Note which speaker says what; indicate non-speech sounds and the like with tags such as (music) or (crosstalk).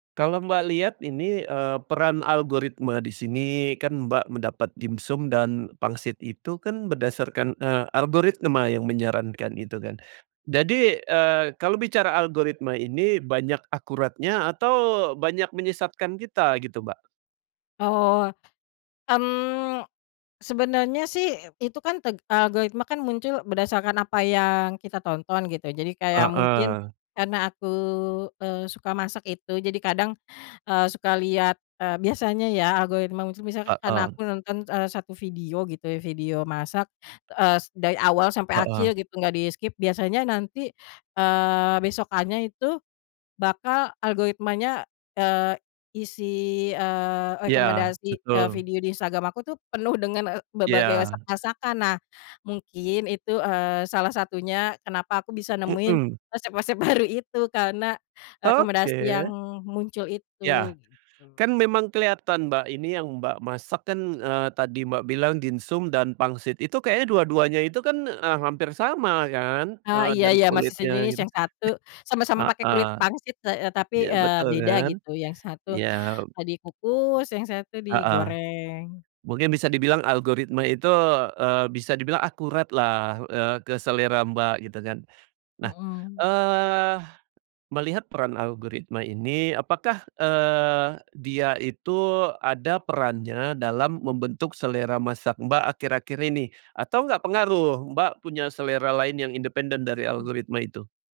Speaker 1: Kalau Mbak lihat ini, eee, peran algoritma di sini, kan Mbak mendapat dimsum dan pangsit itu kan berdasarkan, eee, algoritma yang menyarankan gitu kan, jadi, eee, kalau bicara algoritma ini, banyak akuratnya atau banyak menyesatkan kita gitu, Mbak?
Speaker 2: Oh. Mmm, sebenarnya sih itu kan teg algoritma kan muncul berdasarkan apa yang kita tonton gitu, jadi kayak mungkin
Speaker 1: Heeh.
Speaker 2: karena aku, eee, suka masak itu jadi kadang, eee, suka lihat, eee, biasanya ya algoritma itu, misalkan karena
Speaker 1: Heeh.
Speaker 2: aku nonton, eee, 1 video gitu ya, video masak, eee, s dari awal sampai
Speaker 1: Heeh.
Speaker 2: akhir gitu gak di-skip, biasanya nanti, eee, besokannya itu bakal algoritmanya, eee, isi, eee,
Speaker 1: Ya,
Speaker 2: rekomendasi, eee,
Speaker 1: betul.
Speaker 2: video di Instagram aku tuh penuh dengan, ek berbagai
Speaker 1: Ya.
Speaker 2: masak-masakan. Nah mungkin itu, eee, salah satunya kenapa aku bisa nemuin
Speaker 1: Mhm.
Speaker 2: resep-resep baru itu karena rekomendasi yang
Speaker 1: Oke.
Speaker 2: muncul
Speaker 1: Ya,
Speaker 2: itu, gitu.
Speaker 1: kan memang kelihatan, Mbak, ini yang Mbak masak kan, eee, tadi Mbak bilang dimsum dan pangsit, itu kayaknya dua-duanya itu kan, eee, hampir sama kan,
Speaker 2: Eee,
Speaker 1: eee,
Speaker 2: iya
Speaker 1: dari
Speaker 2: iya masih
Speaker 1: kulitnya
Speaker 2: sejenis
Speaker 1: gitu.
Speaker 2: yang satu
Speaker 1: (clears throat)
Speaker 2: sama-sama pakai
Speaker 1: Heeh.
Speaker 2: kulit pangsit heeh, tapi,
Speaker 1: Iya,
Speaker 2: eee,
Speaker 1: betul
Speaker 2: beda
Speaker 1: kan?
Speaker 2: gitu yang satu,
Speaker 1: Iya.
Speaker 2: eee, dikukus, yang satu
Speaker 1: Heeh.
Speaker 2: digoreng.
Speaker 1: Mungkin bisa dibilang algoritma itu, eee, bisa dibilang akurat lah, eee, ke selera Mbak gitu kan. Nah,
Speaker 2: Mhm.
Speaker 1: eee, melihat peran algoritma ini, apakah, eee, dia itu ada perannya dalam membentuk selera masak Mbak akhir-akhir ini? Atau nggak pengaruh, Mbak punya selera lain yang independen dari
Speaker 2: Oh.
Speaker 1: algoritma itu.